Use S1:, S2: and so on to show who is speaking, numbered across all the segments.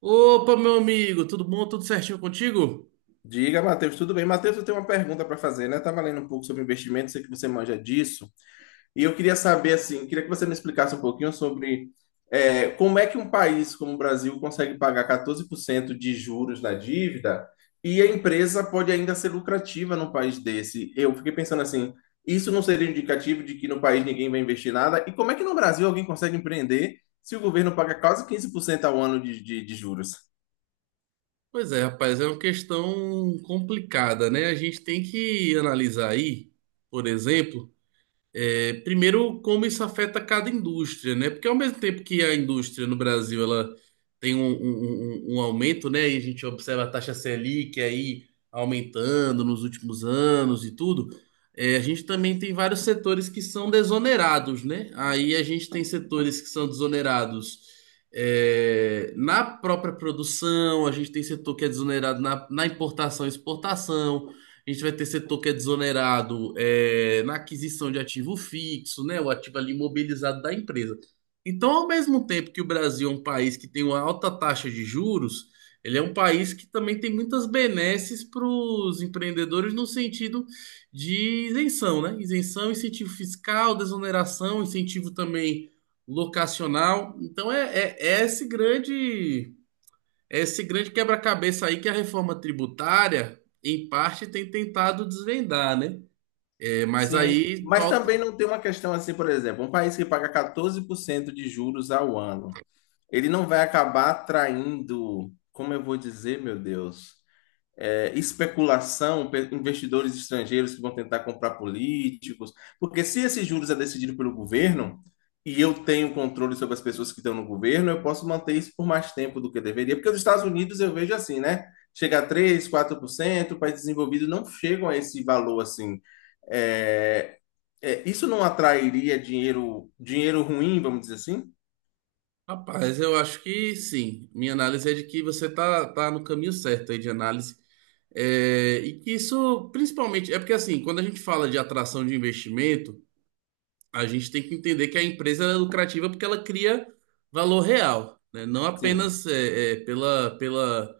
S1: Opa, meu amigo, tudo bom? Tudo certinho contigo?
S2: Diga, Matheus, tudo bem? Matheus, eu tenho uma pergunta para fazer, né? Estava lendo um pouco sobre investimento, sei que você manja disso, e eu queria saber, assim, queria que você me explicasse um pouquinho sobre como é que um país como o Brasil consegue pagar 14% de juros na dívida e a empresa pode ainda ser lucrativa num país desse. Eu fiquei pensando assim, isso não seria indicativo de que no país ninguém vai investir nada? E como é que no Brasil alguém consegue empreender se o governo paga quase 15% ao ano de juros?
S1: Pois é, rapaz, é uma questão complicada, né? A gente tem que analisar aí, por exemplo. Primeiro, como isso afeta cada indústria, né? Porque ao mesmo tempo que a indústria no Brasil ela tem um aumento, né? E a gente observa a taxa Selic aí aumentando nos últimos anos e tudo, a gente também tem vários setores que são desonerados, né? Aí a gente tem setores que são desonerados na própria produção, a gente tem setor que é desonerado na importação e exportação, a gente vai ter setor que é desonerado na aquisição de ativo fixo, né? O ativo ali imobilizado da empresa. Então, ao mesmo tempo que o Brasil é um país que tem uma alta taxa de juros, ele é um país que também tem muitas benesses para os empreendedores no sentido de isenção, né? Isenção, incentivo fiscal, desoneração, incentivo também locacional. Então, é esse grande esse grande quebra-cabeça aí que a reforma tributária, em parte, tem tentado desvendar, né? É, mas
S2: Sim,
S1: aí
S2: mas também
S1: falta.
S2: não tem uma questão assim, por exemplo, um país que paga 14% de juros ao ano, ele não vai acabar atraindo, como eu vou dizer, meu Deus? Especulação, investidores estrangeiros que vão tentar comprar políticos, porque se esses juros é decidido pelo governo e eu tenho controle sobre as pessoas que estão no governo, eu posso manter isso por mais tempo do que deveria, porque os Estados Unidos eu vejo assim, né? Chega a três, quatro por cento, países desenvolvidos não chegam a esse valor assim. É, isso não atrairia dinheiro, dinheiro ruim, vamos dizer assim?
S1: Rapaz, eu acho que sim. Minha análise é de que você tá no caminho certo aí de análise. É, e que isso, principalmente, é porque assim, quando a gente fala de atração de investimento, a gente tem que entender que a empresa ela é lucrativa porque ela cria valor real, né? Não
S2: Sim.
S1: apenas é, é, pela, pela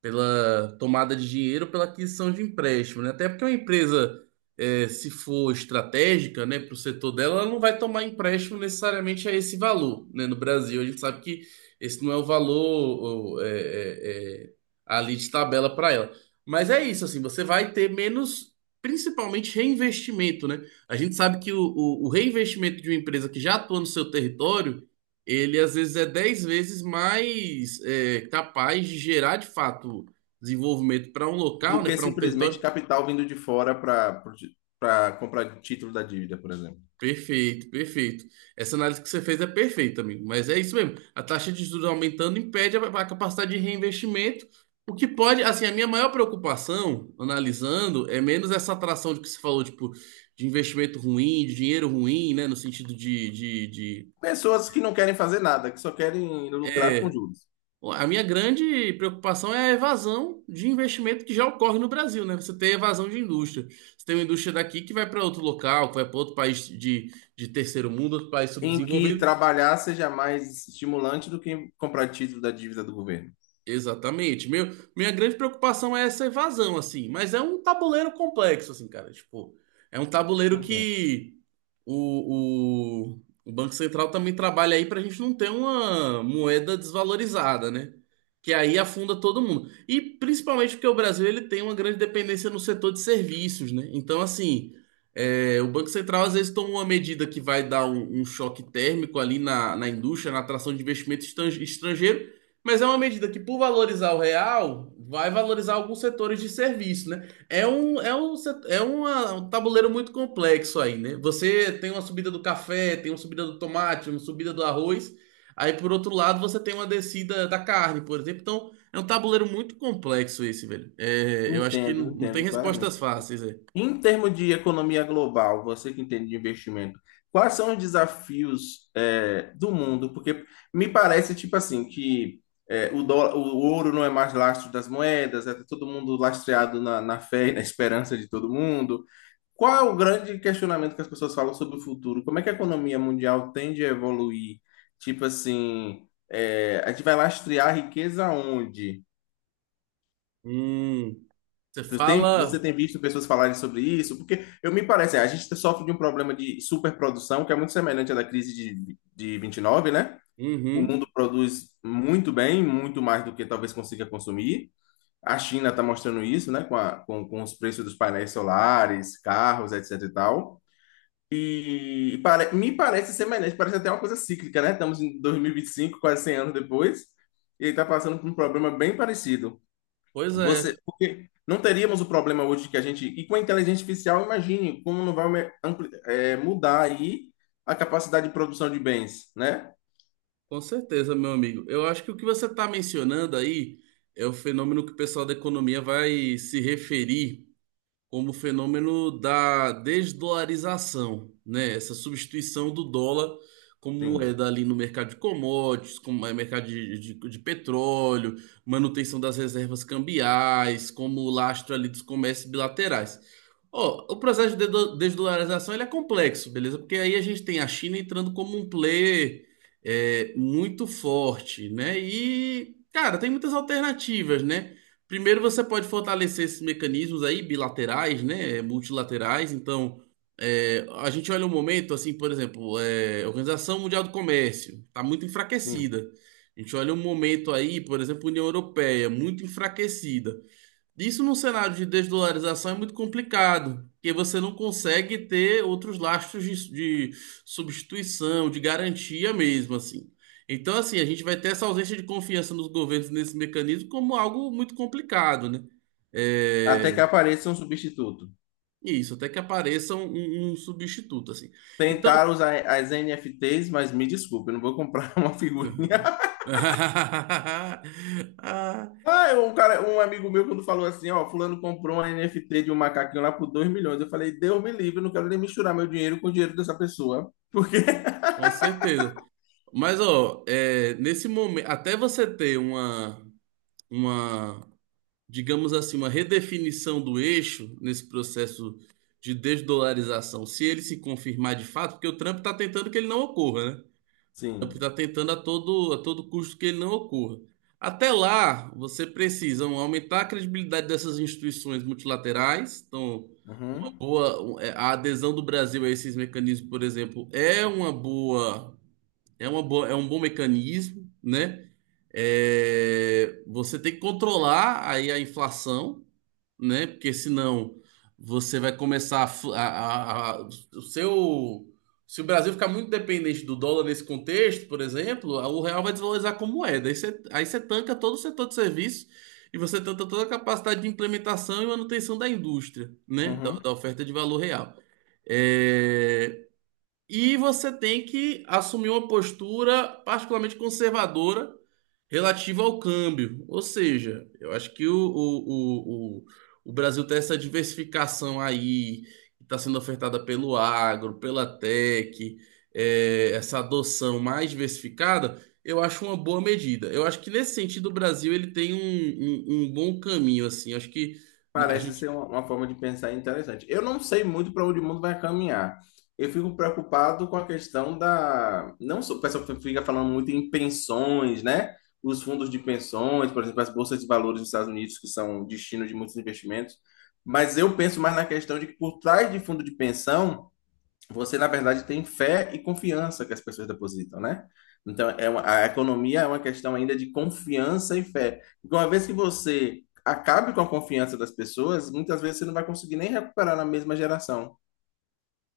S1: pela tomada de dinheiro, pela aquisição de empréstimo, né? Até porque uma empresa, se for estratégica, né, para o setor dela, ela não vai tomar empréstimo necessariamente a esse valor, né? No Brasil, a gente sabe que esse não é o valor, ali de tabela para ela. Mas é isso, assim, você vai ter menos. Principalmente reinvestimento, né? A gente sabe que o reinvestimento de uma empresa que já atua no seu território ele às vezes é 10 vezes mais capaz de gerar de fato desenvolvimento para um local,
S2: Do
S1: né,
S2: que
S1: para um território.
S2: simplesmente capital vindo de fora para comprar título da dívida, por exemplo.
S1: Perfeito, perfeito. Essa análise que você fez é perfeita, amigo. Mas é isso mesmo. A taxa de juros aumentando impede a capacidade de reinvestimento. O que pode, assim, a minha maior preocupação, analisando, é menos essa atração de que você falou, tipo, de investimento ruim, de dinheiro ruim, né, no sentido de-
S2: Pessoas que não querem fazer nada, que só querem lucrar com
S1: é,
S2: juros.
S1: a minha grande preocupação é a evasão de investimento que já ocorre no Brasil, né? Você tem evasão de indústria. Você tem uma indústria daqui que vai para outro local, que vai para outro país de terceiro mundo, outro país
S2: Em que
S1: subdesenvolvido.
S2: trabalhar seja mais estimulante do que comprar título da dívida do governo.
S1: Exatamente. Minha grande preocupação é essa evasão, assim, mas é um tabuleiro complexo, assim, cara. Tipo, é um tabuleiro
S2: Entendo.
S1: que o, o, o Banco Central também trabalha aí pra gente não ter uma moeda desvalorizada, né? Que aí afunda todo mundo. E principalmente porque o Brasil ele tem uma grande dependência no setor de serviços, né? Então, assim, o Banco Central às vezes toma uma medida que vai dar um choque térmico ali na indústria, na atração de investimento estrangeiro. Mas é uma medida que, por valorizar o real, vai valorizar alguns setores de serviço, né? Um tabuleiro muito complexo aí, né? Você tem uma subida do café, tem uma subida do tomate, uma subida do arroz. Aí, por outro lado, você tem uma descida da carne, por exemplo. Então, é um tabuleiro muito complexo esse, velho. É, eu acho que
S2: Entendo,
S1: não tem
S2: entendo claramente.
S1: respostas fáceis, é.
S2: Em termos de economia global, você que entende de investimento, quais são os desafios do mundo? Porque me parece, tipo assim, que dólar, o ouro não é mais lastro das moedas, é todo mundo lastreado na fé e na esperança de todo mundo. Qual é o grande questionamento que as pessoas falam sobre o futuro? Como é que a economia mundial tende a evoluir? Tipo assim, a gente vai lastrear a riqueza onde?
S1: Hum, você
S2: Você
S1: fala.
S2: tem visto pessoas falarem sobre isso? Porque eu me parece, a gente sofre de um problema de superprodução, que é muito semelhante à da crise de 29, né? O
S1: Uhum,
S2: mundo produz muito bem, muito mais do que talvez consiga consumir. A China está mostrando isso, né? Com os preços dos painéis solares, carros, etc e tal. Me parece semelhante, parece até uma coisa cíclica, né? Estamos em 2025, quase 100 anos depois, e ele está passando por um problema bem parecido.
S1: pois é.
S2: Você, porque não teríamos o problema hoje que a gente. E com a inteligência artificial, imagine como não vai mudar aí a capacidade de produção de bens, né?
S1: Com certeza, meu amigo. Eu acho que o que você está mencionando aí é o fenômeno que o pessoal da economia vai se referir como o fenômeno da desdolarização, né? Essa substituição do dólar como
S2: Sim,
S1: moeda ali no mercado de commodities, como é mercado de petróleo, manutenção das reservas cambiais, como lastro ali dos comércios bilaterais. Ó, o processo de desdolarização ele é complexo, beleza? Porque aí a gente tem a China entrando como um player muito forte, né? E, cara, tem muitas alternativas, né? Primeiro, você pode fortalecer esses mecanismos aí bilaterais, né? É, multilaterais. Então, a gente olha um momento, assim, por exemplo, a Organização Mundial do Comércio está muito
S2: sim.
S1: enfraquecida. A gente olha um momento aí, por exemplo, União Europeia, muito enfraquecida. Isso num cenário de desdolarização é muito complicado, porque você não consegue ter outros lastros de substituição, de garantia mesmo, assim. Então, assim, a gente vai ter essa ausência de confiança nos governos nesse mecanismo como algo muito complicado, né?
S2: Até
S1: É,
S2: que apareça um substituto.
S1: isso, até que apareça um substituto, assim. Então.
S2: Tentar usar as NFTs, mas me desculpe, eu não vou comprar uma figura.
S1: Uhum. Ah,
S2: Ah, um cara, um amigo meu quando falou assim, ó, fulano comprou uma NFT de um macaquinho lá por 2 milhões. Eu falei, Deus me livre, eu não quero nem misturar meu dinheiro com o dinheiro dessa pessoa. Porque,
S1: com certeza. Mas, ó, é, nesse momento, até você ter uma, digamos assim, uma redefinição do eixo nesse processo de desdolarização, se ele se confirmar de fato, porque o Trump está tentando que ele não ocorra, né? O Trump
S2: sim.
S1: está tentando a todo custo que ele não ocorra. Até lá, você precisa um, aumentar a credibilidade dessas instituições multilaterais. Então, uma
S2: Uhum,
S1: boa, um, a adesão do Brasil a esses mecanismos, por exemplo, é uma boa, é uma boa, é um bom mecanismo, né? É, você tem que controlar aí a inflação, né? Porque senão você vai começar a, fu- a- o seu se o Brasil ficar muito dependente do dólar nesse contexto, por exemplo, o real vai desvalorizar como moeda. Aí você tanca todo o setor de serviço e você tanca toda a capacidade de implementação e manutenção da indústria, né?
S2: uhum.
S1: Da oferta de valor real. É, e você tem que assumir uma postura particularmente conservadora relativa ao câmbio. Ou seja, eu acho que o, o, o Brasil tem essa diversificação aí, que está sendo ofertada pelo agro, pela tech, essa adoção mais diversificada, eu acho uma boa medida. Eu acho que nesse sentido o Brasil ele tem um bom caminho, assim. Eu acho que a
S2: Parece
S1: gente
S2: ser uma forma de pensar interessante. Eu não sei muito para onde o mundo vai caminhar. Eu fico preocupado com a questão da. Não só o pessoal fica falando muito em pensões, né? Os fundos de pensões, por exemplo, as bolsas de valores dos Estados Unidos, que são destino de muitos investimentos. Mas eu penso mais na questão de que por trás de fundo de pensão você, na verdade, tem fé e confiança que as pessoas depositam, né? Então, a economia é uma questão ainda de confiança e fé. Porque uma vez que você acabe com a confiança das pessoas, muitas vezes você não vai conseguir nem recuperar na mesma geração.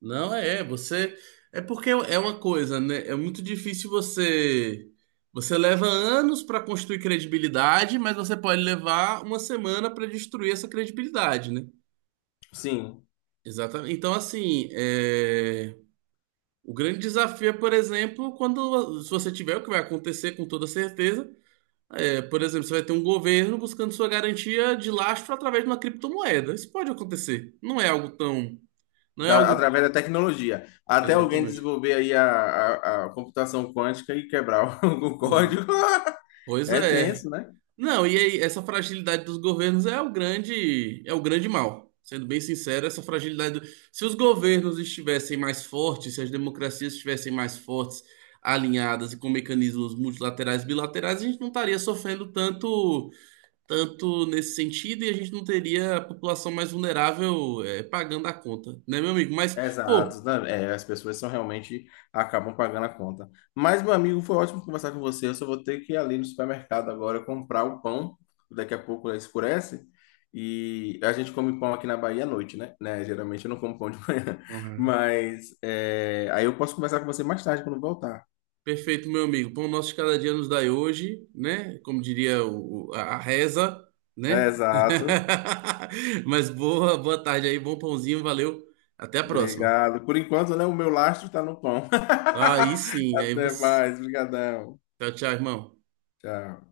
S1: Não, é, você. É porque é uma coisa, né? É muito difícil você. Você leva anos para construir credibilidade, mas você pode levar uma semana para destruir essa credibilidade, né?
S2: Sim,
S1: Exatamente. Então, assim, o grande desafio é, por exemplo, quando se você tiver o que vai acontecer com toda certeza, por exemplo, você vai ter um governo buscando sua garantia de lastro através de uma criptomoeda. Isso pode acontecer. Não é algo
S2: através da tecnologia. Até alguém
S1: exatamente.
S2: desenvolver aí a computação quântica e quebrar o, o
S1: Hum.
S2: código.
S1: Pois
S2: É
S1: é.
S2: tenso, né?
S1: Não, e aí, essa fragilidade dos governos é o grande mal. Sendo bem sincero, essa fragilidade. Se os governos estivessem mais fortes, se as democracias estivessem mais fortes, alinhadas e com mecanismos multilaterais e bilaterais, a gente não estaria sofrendo tanto, tanto nesse sentido e a gente não teria a população mais vulnerável, pagando a conta, né, meu amigo? Mas, pô.
S2: Exato, é, as pessoas são realmente acabam pagando a conta. Mas, meu amigo, foi ótimo conversar com você. Eu só vou ter que ir ali no supermercado agora comprar o pão. Daqui a pouco escurece. E a gente come pão aqui na Bahia à noite, né? Geralmente eu não como pão de manhã. Mas é, aí eu posso conversar com você mais tarde quando voltar.
S1: Perfeito, meu amigo. Pão nosso de cada dia nos dai hoje, né? Como diria a a reza, né?
S2: Exato.
S1: Mas boa, boa tarde aí, bom pãozinho, valeu. Até a próxima.
S2: Obrigado. Por enquanto, né? O meu lastro está no pão.
S1: Aí sim, aí
S2: Até
S1: você.
S2: mais. Obrigadão.
S1: Tchau, tchau, irmão.
S2: Tchau.